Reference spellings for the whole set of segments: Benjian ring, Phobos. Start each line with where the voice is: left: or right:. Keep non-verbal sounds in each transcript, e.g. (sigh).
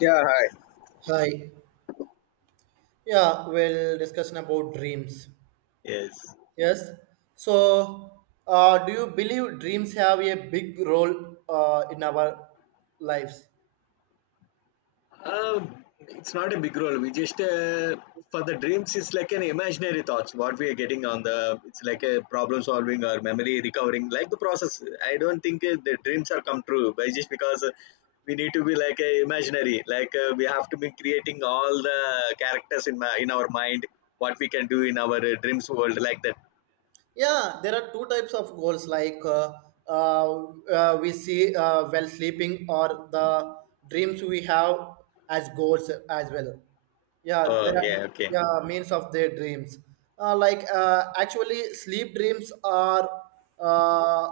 left: Yeah, hi.
right: Hi. Yeah, we'll discussion about dreams.
left: Yes.
right: Yes. So, do you believe dreams have a big role in our lives?
left: It's not a big role. We just for the dreams it's like an imaginary thoughts. What we are getting on the it's like a problem solving or memory recovering, like the process. I don't think the dreams are come true, but just because we need to be like a imaginary. Like we have to be creating all the characters in my in our mind. What we can do in our dreams world, like that.
right: Yeah, there are two types of goals like uh, we see while sleeping or the dreams we have as goals as well. Yeah,
left: Oh
right: there are
left: yeah, okay.
right: yeah means of their dreams. Actually, sleep dreams are uh,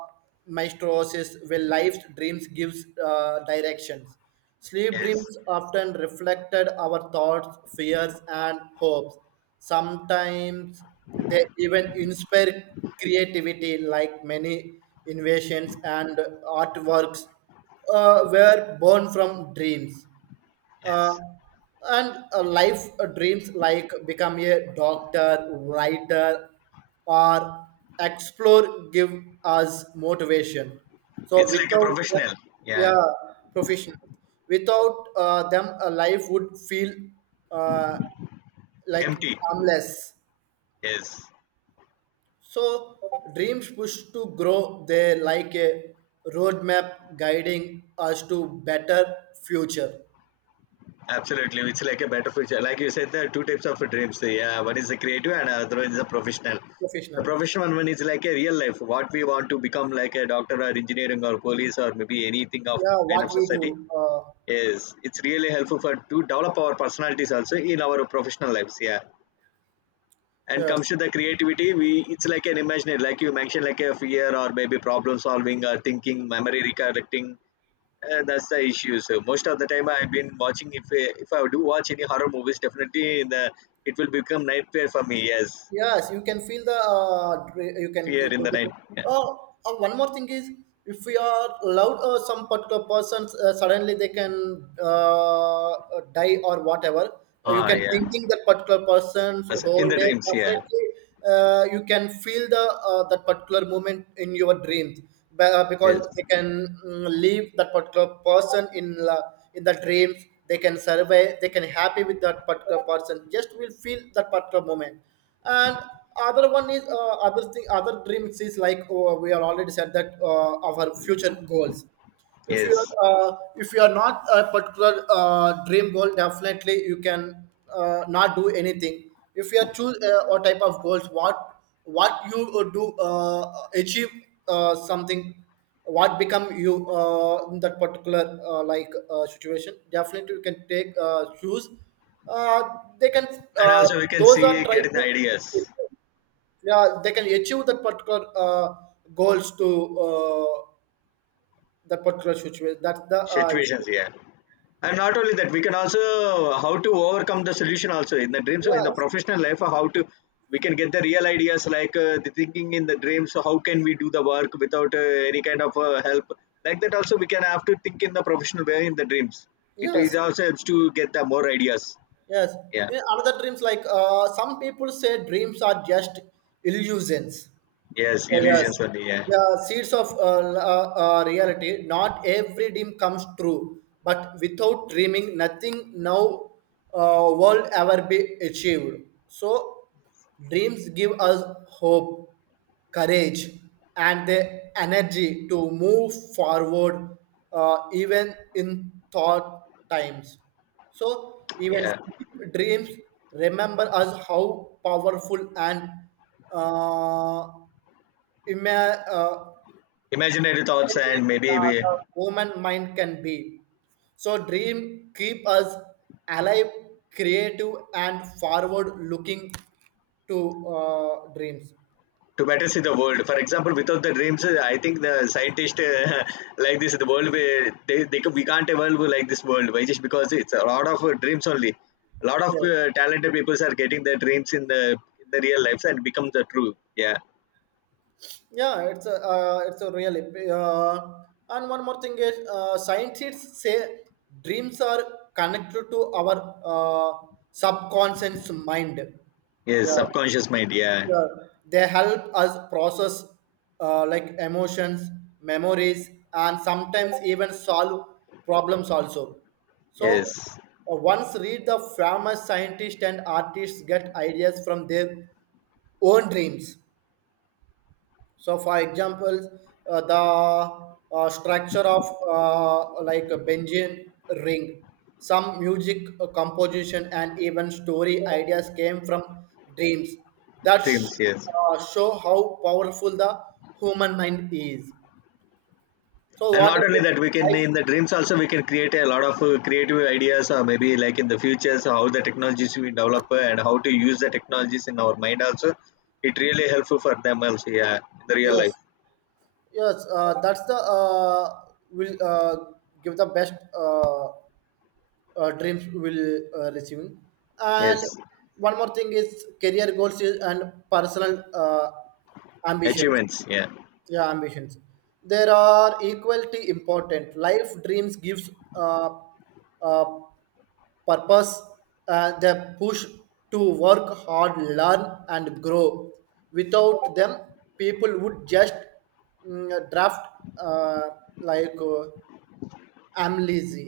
right: maestros is where life's dreams gives directions. Sleep
left: Yes,
right: dreams often reflected our thoughts, fears, and hopes. Sometimes they even inspire creativity, like many inventions and artworks were born from dreams uh,
left: yes.
right: and life dreams like become a doctor, writer, or explore give us motivation. So
left: It's like a
right: without them,
left: professional. Yeah,
right: yeah, professional. Without them, a life would feel uh, like
left: empty.
right: harmless.
left: Yes.
right: So dreams push to grow. They like a roadmap guiding us to better future.
left: Absolutely, it's like a better future. Like you said, there are two types of dreams. Yeah, one is the creative, and other one is the professional. The
right: Professional.
left: professional one is like a real life, what we want to become, like a doctor or engineering or police or maybe anything of
right: Yeah,
left: kind of
right: what we
left: society.
right: do.
left: Yes, it's really helpful for to develop our personalities also in our professional lives. Yeah, and comes
right: Yes.
left: to the creativity, we it's like an imaginary, like you mentioned, like a fear or maybe problem solving or thinking, memory recollecting that's the issue. So most of the time, I've been watching. If I do watch any horror movies, definitely in the it will become nightmare for me. Yes,
right: Yes, you can feel the you can
left: fear in
right: go
left: the night.
right: the.
left: Yeah.
right: Oh, oh, one more thing is if we are allowed, some particular persons suddenly they can die or whatever. You
left: Ah,
right: can
left: yeah.
right: thinking that particular person's
left: As- In
right: whole
left: the
right: day
left: dreams. Yeah.
right: definitely you can feel the that particular moment in your dreams because
left: Yes.
right: they can leave that particular person in la in the dreams. They can survey. They can happy with that particular person. Just will feel that particular moment and other one is other thing other dreams is like we are already said that our future goals
left: Yes.
right: if you are not a particular dream goal definitely you can not do anything if you are choose or type of goals what you would do achieve something what become you in that particular situation definitely you can take choose uh, they can
left: And
right: uh,
left: also we can
right: those are
left: see
right: try
left: getting
right: to
left: ideas,
right: yeah they can achieve that particular goals to uh, that particular situation. That's the
left: situations.
right: issue.
left: Yeah. And not only that, we can also how to overcome the solution also in the dreams in the
right: Yes,
left: professional life how to we can get the real ideas like the thinking in the dreams. So how can we do the work without any kind of help, like that also we can have to think in the professional way in the dreams. It
right: yes,
left: also helps to get the more ideas.
right: yes.
left: Yeah.
right: In other dreams, like some people say, dreams are just illusions.
left: Yes,
right: Oh, yes.
left: illusions only. Yeah,
right: The seeds of reality. Not every dream comes true, but without dreaming, nothing now will ever be achieved. So, dreams give us hope, courage, and the energy to move forward, even in thought times. So, even
left: yeah,
right: dreams remember us how powerful and uh, ima- uh,
left: imaginary thoughts. And
right: imagination
left: maybe we,
right: the human mind can be. So dream keep us alive, creative, and forward-looking to dreams.
left: to better see the world. For example, without the dreams, I think the scientist (laughs) like this, the world will- we can't evolve like this world. Why? Just because it's a lot of dreams only. A lot of
right: Yeah,
left: talented people are getting their dreams in the real lives and become the true. Yeah.
right: yeah, it's a really. Uh, and one more thing is, scientists say dreams are connected to our subconscious mind.
left: Yes.
right: Yeah.
left: Subconscious mind. Yeah.
right: Yeah, they help us process like emotions, memories, and sometimes even solve problems also. So
left: Yes.
right: once read the famous scientists and artists get ideas from their own dreams. So, for example, the structure of like a Benjian ring, some music composition, and even story ideas came from dreams that
left: Dreams.
right: sh-
left: Yes.
right: show how powerful the human mind is. So,
left: And
right: what
left: not
right: are
left: only
right: the
left: that, we can in the
right: I-
left: dreams also we can create a lot of creative ideas or maybe like in the future, so how the technologies we develop and how to use the technologies in our mind also. It really helpful for them also, yeah, in the real
right: yes,
left: life.
right: yes, that's the will give the best. Dreams will receiving and
left: Yes.
right: one more thing is career goals is- and personal ambitions
left: Achievements, yeah.
right: yeah ambitions there are equally important life dreams gives uh, purpose the push to work hard, learn, and grow without them people would just draft uh, like uh, I'm lazy.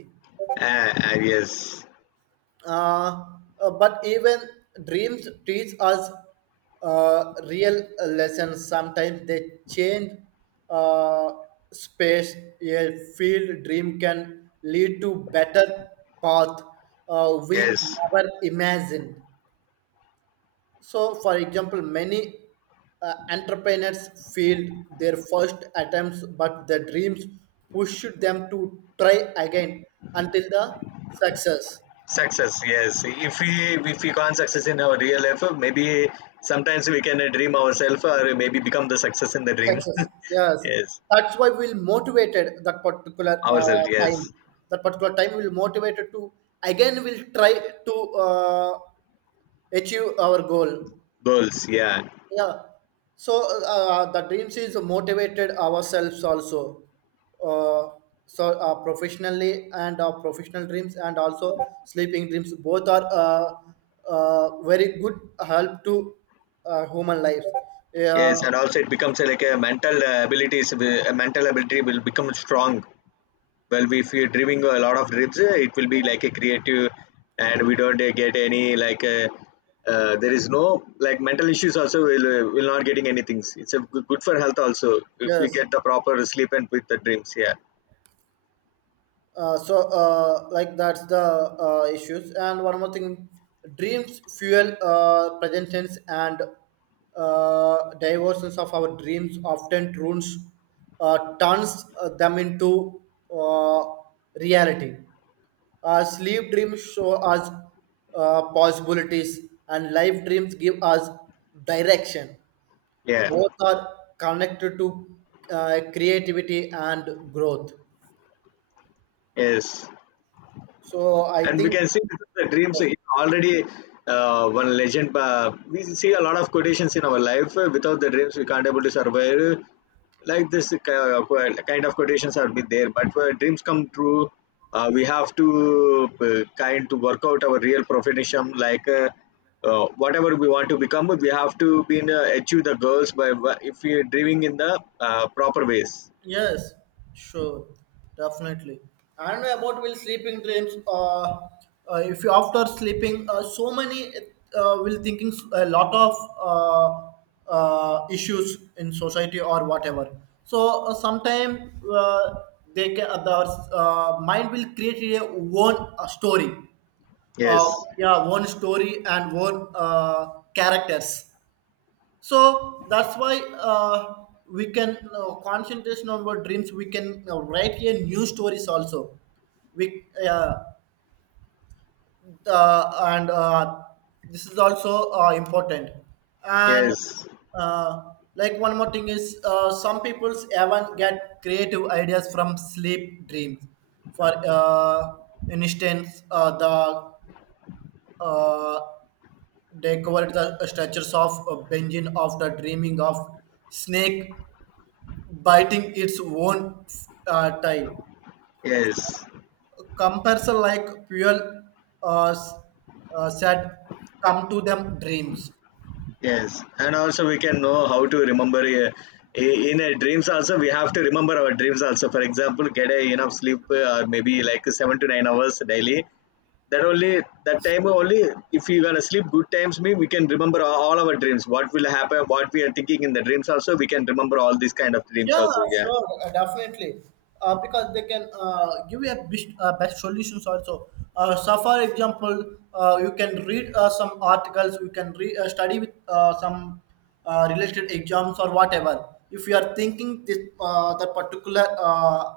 left: Yes.
right: uh, but even dreams teach us real lessons. Sometimes they change uh, space. A field dream can lead to better path we
left: Yes,
right: never imagined. So, for example, many entrepreneurs failed their first attempts, but their dreams pushed them to try again until the success.
left: success. Yes, if we, if we can't success in our real life, maybe sometimes we can dream ourselves or maybe become the success in the dream
right: Success.
left: (laughs)
right: Yes,
left: yes,
right: that's why we'll motivated that particular
left: ourselves.
right: time.
left: Yes,
right: That particular time will motivated to again we'll try to uh, achieve our goal.
left: goals. Yeah.
right: Yeah. So the dreams is motivated ourselves also. Uh, so professionally and our professional dreams and also sleeping dreams both are very good help to human life.
left: Yes,
right: Yeah.
left: and also it becomes like a mental abilities, will- a mental ability will become strong. Well, we- if you're dreaming a lot of dreams, it will be like a creative, and we don't get any like there is no like mental issues. Also, will not getting anything. It's a good, good for health also if we
right: Yes.
left: get the proper sleep and with the dreams. Yeah,
right: So like that's the issues and one more thing dreams fuel present tense and diversions of our dreams often turns them into uh, reality. Sleep dreams show us possibilities and life dreams give us direction.
left: yeah,
right: Both are connected to creativity and growth.
left: yes.
right: So I
left: And we
right: think
left: can see this is the dreams in already one legend. We see a lot of quotations in our life. Without the dreams we can't able to survive like this, kind of quotations are been there, but for dreams come true we have to kind to work out our real profession, like whatever we want to become, we have to be in, achieve the goals by if we are dreaming in the proper ways.
right: yes, sure, definitely. And about will sleeping dreams. If you after sleeping, so many will thinking a lot of uh, issues in society or whatever. So sometime they can the mind will create a own story, uh,
left: Yes,
right: yeah, one story and one characters. So that's why we can concentration on our dreams we can write here new stories also we and this is also important and
left: yes,
right: uh, like one more thing is some people's even get creative ideas from sleep dreams for instance the uh, they covered the structures of Benjin after dreaming of snake biting its own tail.
left: yes.
right: Comparison like fuel uh, s- said, come to them dreams.
left: Yes, and also we can know how to remember I- in a dreams also we have to remember our dreams also. For example, get a enough sleep or maybe like 7 to 9 hours daily. That only, that time only, if we gonna sleep good times mean we can remember all our dreams. What will happen? What we are thinking in the dreams also, we can remember all these kind of dreams
right: Yeah,
left: also. Yeah.
right: sure, definitely. Because they can give you a best, best solutions also. So, for example, you can read some articles, you can study with some related exams or whatever. If you are thinking this the particular uh,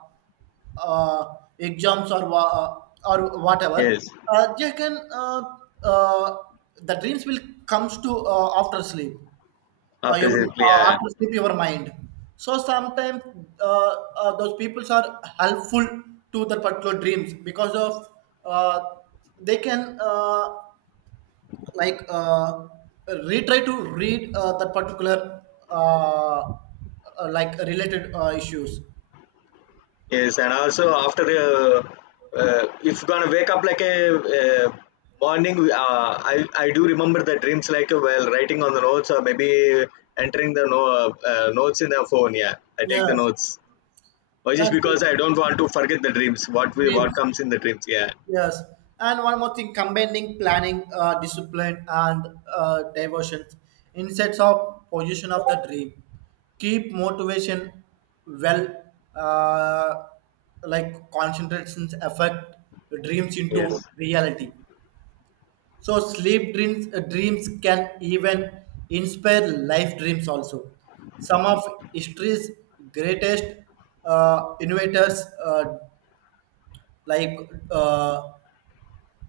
right: uh, exams or or whatever
left: Yes.
right: they can uh, the dreams will comes to after sleep
left: After
right: even
left: sleep, yeah.
right: after sleep your mind. So sometimes uh, those peoples are helpful to the particular dreams because of uh, they can like uh, retry to read that particular uh, like related issues
left: Yes, and also after if gonna wake up like a uh, morning, uh, I do remember the dreams like while writing on the notes or maybe entering the no, notes in the phone. Yeah, I take the
right: yes
left: notes. Or just
right: that's it.
left: because I don't want to forget the dreams. What we what
right: Dreams
left: comes in the dreams? Yeah.
right: yes, and one more thing: combining planning, discipline, and diversion, instead of position of the dream, keep motivation well, uh, like concentrations affect dreams into
left: Yes.
right: reality. So sleep dreams dreams can even inspire life dreams also. Some of history's greatest innovators like uh,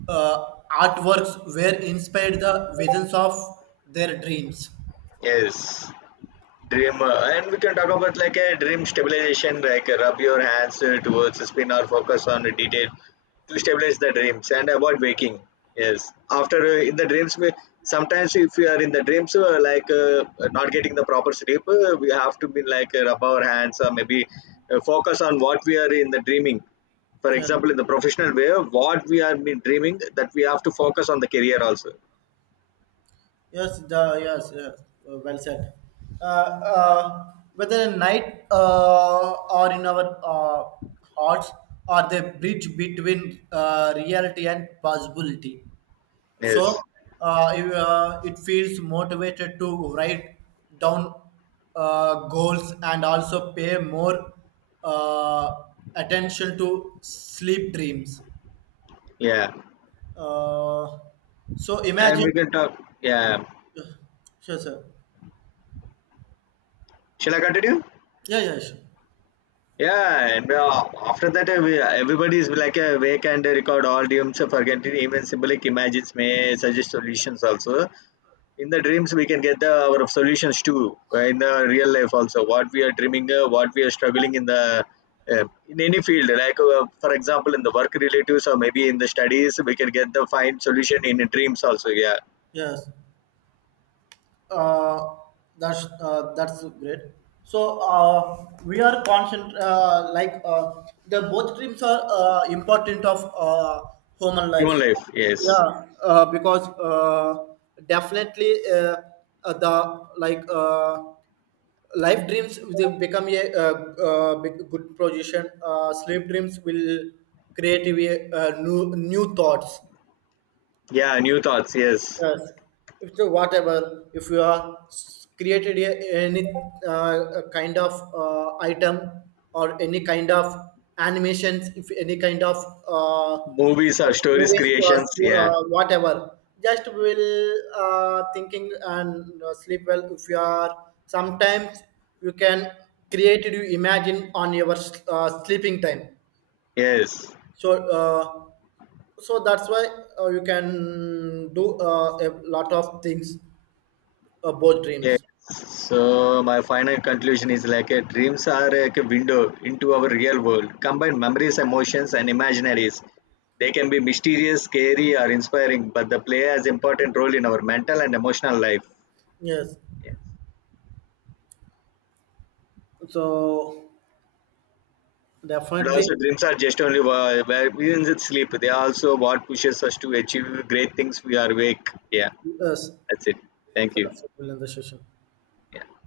right: uh, artworks were inspired the visions of their dreams.
left: Yes. Dream, and we can talk about like a dream stabilization, like rub your hands towards the spin or focus on a detail to stabilize the dreams and avoid waking. Yes, after in the dreams, we, sometimes if we are in the dreams, not getting the proper sleep, we have to be like rub our hands or maybe focus on what we are in the dreaming. For
right: Yeah.
left: example, in the professional way, what we are been dreaming, that we have to focus on the career also.
right: Yes, the, yes, yes. Well said. Uh, uh, Whether in night or in our hearts, are the bridge between reality and possibility. So
left: Yes,
right: if, it feels motivated to write down goals and also pay more uh, attention to sleep dreams,
left: yeah,
right: uh, so
left: and we
right: imagine
left: can talk. Yeah,
right: sure sir
left: shall I continue?
right: yeah yeah sure.
left: Yeah, and after that, we- everybody is like wake and record all dreams of forgetting. Even symbolic images may suggest solutions also. In the dreams, we can get the, our solutions too. In the real life also, what we are dreaming, what we are struggling in the in any field. Like for example, in the work relatives or maybe in the studies, we can get the find solution in dreams also. Yeah,
right: Yes uh, that's great. So we are concent the both dreams are important of human
left: human
right: lives.
left: life. Yes.
right: Yeah, because definitely the like life dreams they become a big- good position. Sleep dreams will create a new new thoughts.
left: Yeah, new thoughts. Yes,
right: Yes, if the whatever, if you are created a, any kind of item or any kind of animations, if any kind of uh,
left: movies or stories
right: movies
left: creations.
right: or
left: Yeah.
right: whatever, just will thinking and sleep well. If you are sometimes you can create you imagine on your sleeping time.
left: Yes.
right: So. So that's why you can do a lot of things both
left: Yes.
right: dreams
left: So my final conclusion is like a dreams are eh, like a window into our real world. Combine memories, emotions, and imaginaries. They can be mysterious, scary, or inspiring, but they play as important role in our mental and emotional life.
right: yes
left: Yes.
right: so
left: And
right: definitely
left: also, dreams are just only wha- where we didn't sleep. They are also what pushes us to achieve great things. We are awake. Yeah,
right: yes
left: that's it. Thank you.
right: that's the session
left: Yeah.